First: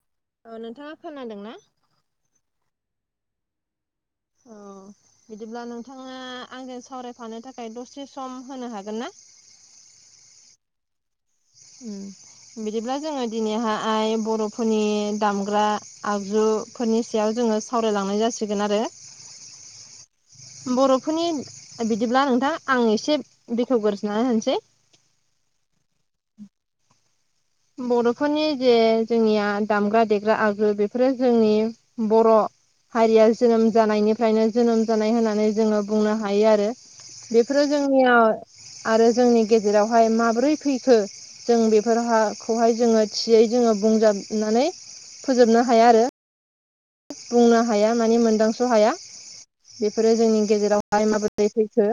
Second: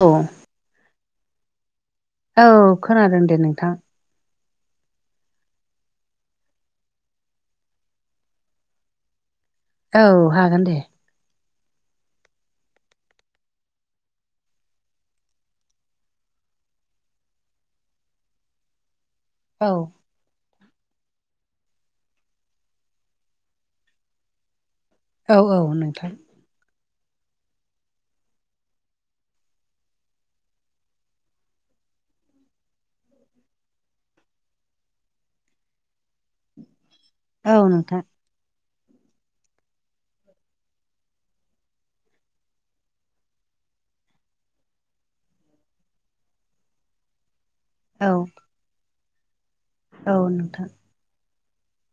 औ। अ नोंथाङा खोनादों ना? औ खोनादों दे नोंथां। औ बिदिब्ला नोंथाङा आंजों सावरायफानो थाखाय दसे सम होनो हागोन ना? औ हागोन दे। उम बिदिब्ला जोङो दिनैहा आय बर'फोरनि दामग्रा आगजु फोरनि सायाव जोङो सावरायलांनाय जासिगोन आरो। औ। बर'फोरनि बिदिब्ला नोंथां आं एसे बेखेवग्रजोननानै होनोसै। औ औ नोंथां। बर'फोरनि जे जोंनिया दामग्रा देग्रा आगु बेफोरो जोंनि बर' हारिया जोनोम जानायनिफ्रायनो जोनोम जानाय होननानै जोङो बुंनो हायो आरो। औ बेफोरो नोंथां जोंनियाव आरो जोंनि गेजेरावहाय माबोरै फैखो जों बेफोरहा खौहाय जोङो थियै जोङो बुंजाबनानै फोजोबनो हाया आरो‌। बुंनो हाया औ माने मोनदांस' हाया बेफोरो औ जोंनि नोंथां गेजेराव जाय माबोरै फैखो।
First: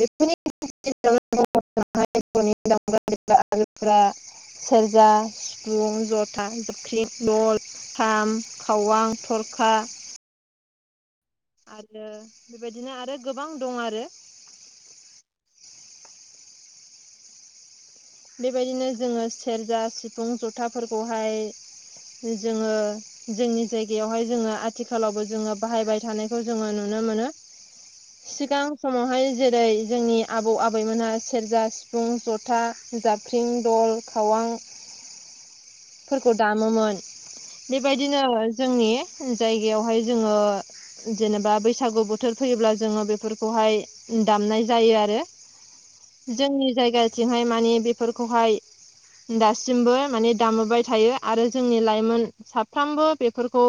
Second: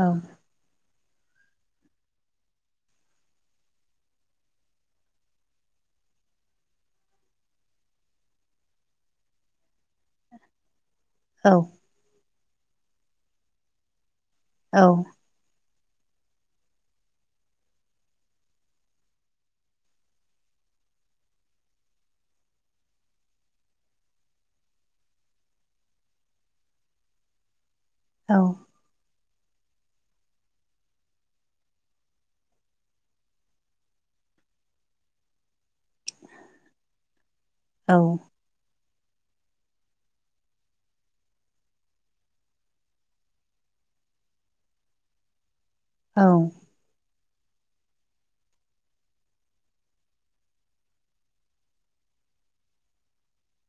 औ फ्रा सेरजा, सिफुं, जथा, जोबख्रि लल खाम, खावां, थरखा औ। आरो बेबायदिनो आरो गोबां दं आरो। औ। बेबायदिनो जोङो सेरजा, सिफुं, जथाफोरखौहाय जोङो जोंनि जायगायावहाय जोङो आथिखालावबो जोङो बाहायबाय थानायखौ जोङो नुनो मोनो। [inaudible] औ सिगां समावहाय जेरै जोंनि आबौ आबैमोनहा सेरजा सिफुं जथा जाफ्रिं, दल, खावां फोरखौ दामोमोन बेबायदिनो जोंनि जायगायावहाय जोङो जेनेबा बैसागु बोथोर फैयोब्ला जोङो बेफोरखौहाय दामनाय जायो आरो। औ जोंनि जायगाथिंहाय मानि बेफोरखौहाय दासिमबो मानि दाम बोबाय थायो आरो जोंनि लाइमोन साफ्रामबो बेफोरखौ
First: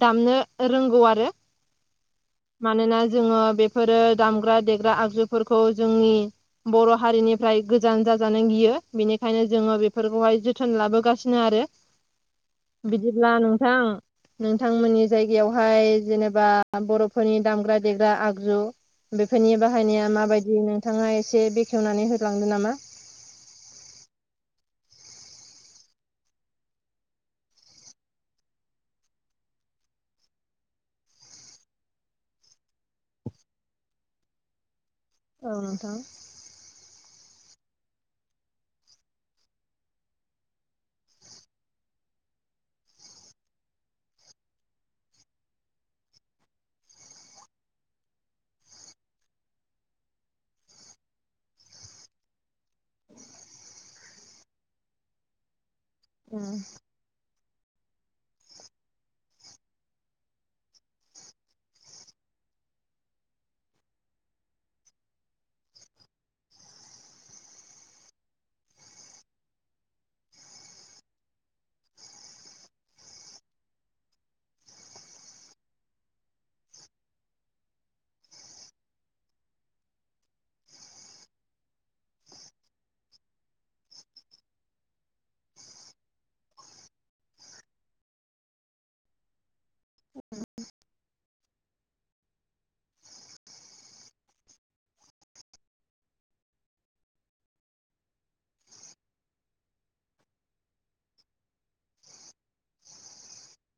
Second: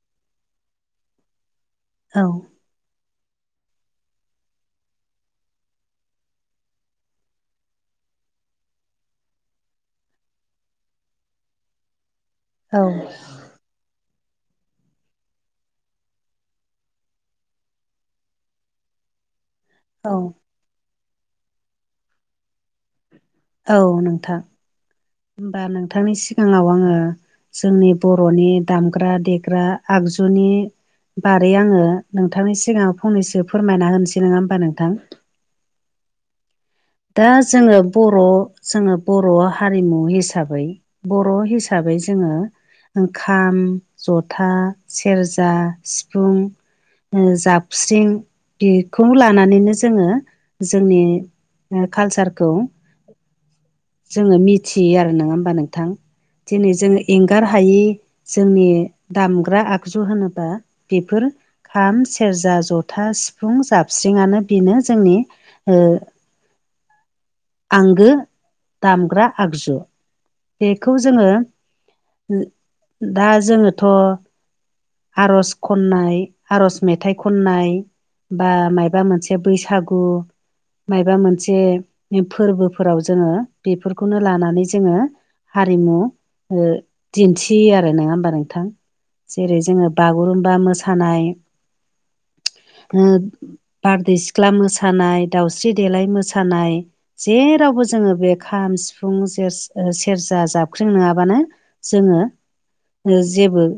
दामनो रोंगौ आरो। औ। मानोना जोङो बेफोरो दामग्रा देग्रा आगजुफोरखौ जोंनि बर' हारिनिफ्राय गोजान जाजानो गियो बेनिखायनो जोङो बे फोरखौहाय जोथोन लाबोगासिनो आरो। औ बिदिब्ला नोंथां नोंथांमोननि जायगायावहाय जेनेबा बर'फोरनि दामग्रा देग्रा आगजु बेफोरनि बाहायनाया औ माबायदि नोंथाङा एसे बेखेवनानै होलांदो नामा। औ नोंथां हमबा नोंथांनि सिगाङाव आङो जोंनि बर'नि दामग्रा देग्रा आगजुनि बारै आङो नोंथांनि सिगाङाव फंनैसो फोरमायना होनोसै नङा होमबा नोंथां। औ नोंथां। दा जोङो बर' जोङो बर' हारिमु हिसाबै बर' हिसाबै जोङो ओंखाम, जथा, सेरजा, सिफुं, ओ जाबस्रिं बेखौ लानानैनो जोङो जोंनि कालसारखौ जोङो मिथियो आरो नङा होमबा नोंथां। दिनै जों एंगार हायि जोंनि दामग्रा आगजु होनोबा बेफोर फाम, सेरजा, जथा, सिफुं, जाबस्रिङानो बेनो जोंनि ओ आंगो दामग्रा आगजु। बेखौ जोङो दा जोङोथ' आर'ज खननाय आर'ज मेथाइ खननाय, बा माबा मोनसे बैसागु माबा मोनसे बे फोरबोफोराव जोङो बेफोरखौनो लानानै जोङो हारिमु ओ दिन्थियो आरो नङा होमबा नोंथां जेरै जोङो बागुरुम्बा मोसानाय। उम बारदै सिख्ला मोसानाय दाउस्रि देलाय मोसानाय जेरावबो जोङो बे खाम सिफुं सेर सेरजा जाबख्रिं नङाबानो जोङो ओ जेबो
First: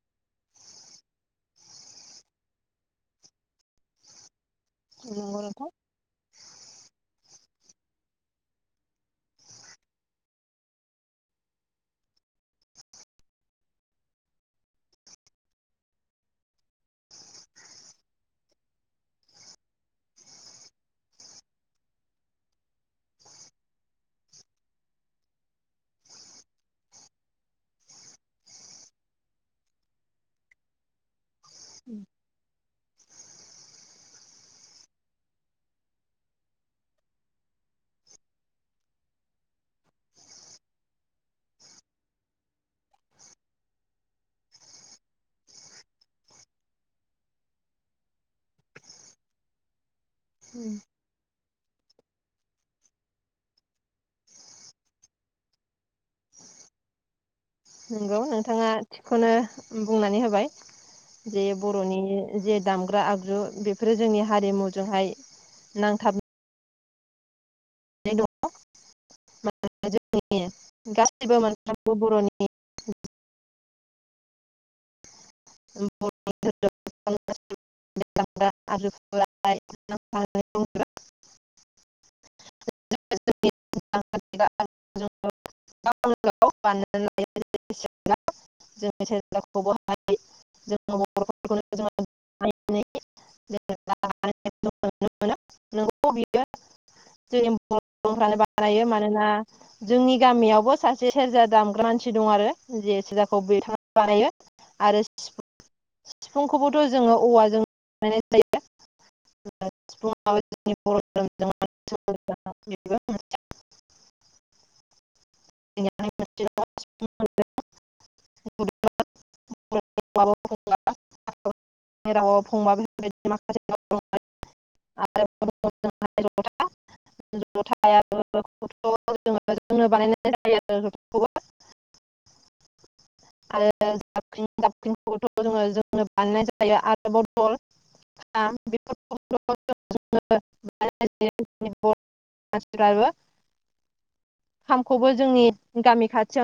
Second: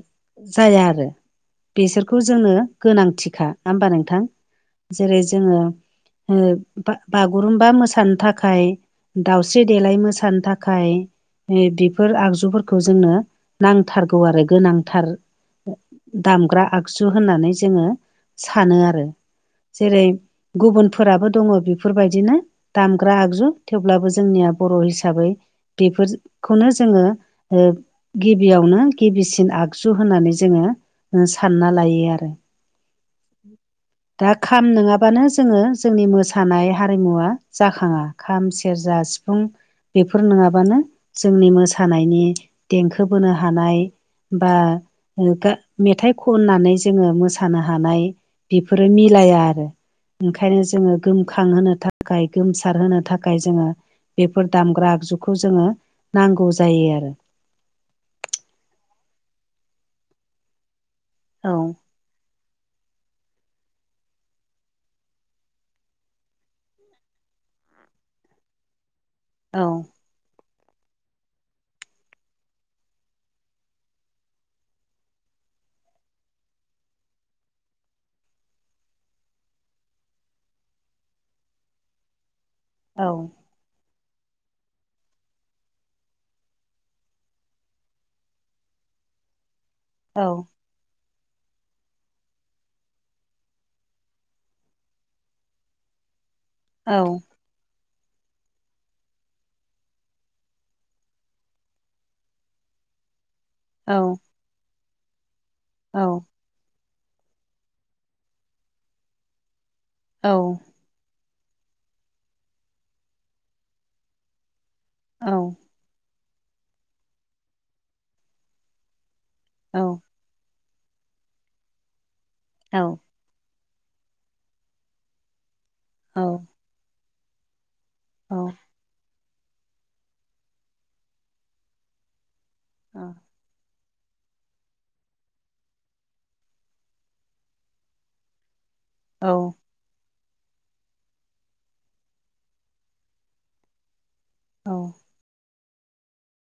जाया आरो। बिसोरखौ जोङो गोनांथिखा नङा होमबा नोंथां? जेरै नंगौ जोङो नोंथां ओ बा बागुरुम्बा मोसान थाखाय दाउस्रि देलाय मोसानो थाखाय इ बेफोर आगजुफोरखौ जोंनो नांथारगौ आरो गोनांथार। दामग्रा आगजु होननानै जोङो सानो आरो। जेरै गुबुन फोराबो दङ बेफोर बायदिनो। दामग्रा आगजु थेवब्लाबो जोंनिया बर' हिसाबै बेफोर खौनो जोङो ओ गिबियावनो गिबिसिन आगजु होननानै जोङो उ सानना लायो आरो। [unintelligible] दा खाम नङाबानो जोङो जोंनि मोसानाय हारिमुवा जाखाङा खाम सेरजा सिफुं बेफोर नङाबानो जोंनि मोसानायनि देंखो बोनो हानाय बा ओ गा मेथाइ खननानै जोङो मोसानो हानाय। बेफोरो मिलाया आरो ओंखायनो जोङो गोमखां होनो था गोमसार होनो थाखाय जोङो बेफोर दामग्रा आगजुखौ जोङो नांगौ जायो आरो। नंगौ नोंथाङा थिग खौनो बुंनानै होबाय जे औ बर'नि जे दामग्रा आगजु बेफोरो जोंनि हारिमुजों हाय नांथाब द औ [unintelligible] गासिबो मोन फ्रोमबो बर' नि [unintelligible] [unintelligible] [unintelligible] औ। [unintelligible] जों सेर जा खौ [unintelligible] हा नाय। औ। जों [unintelligible] खौनो [unintelligible] जोङो जो [unintelligible] बियो औ। [unintelligible] बानायो मानोना जोंनि गामियावबो सासे सेरजा दामग्रा मानसि दं आरो जे सेरजाखौ बिथाङा औ बानायो आरो सिफुं [unintelligible] औ सिफुंखौ बोथ' जोङो औवाजों बानायनाय औ जायो [unintelligible] [unintelligible] औ। [unintelligible] [unintelligible] रावाव औ फंबा बेफोर औ [unintelligible] बायदि माखासे औ [inaudible] [inaudible] औ जोंनो बानायनाय जायो जथाखौबो ओ। आरो जाब जाबख्रिं खौथ' जोङो जोंनो बानायनाय जायो आरो बथल [unintelligible] बे औ [unintelligible] [inaudible] औ खामखौबो जोंनि गामि खाथियावनो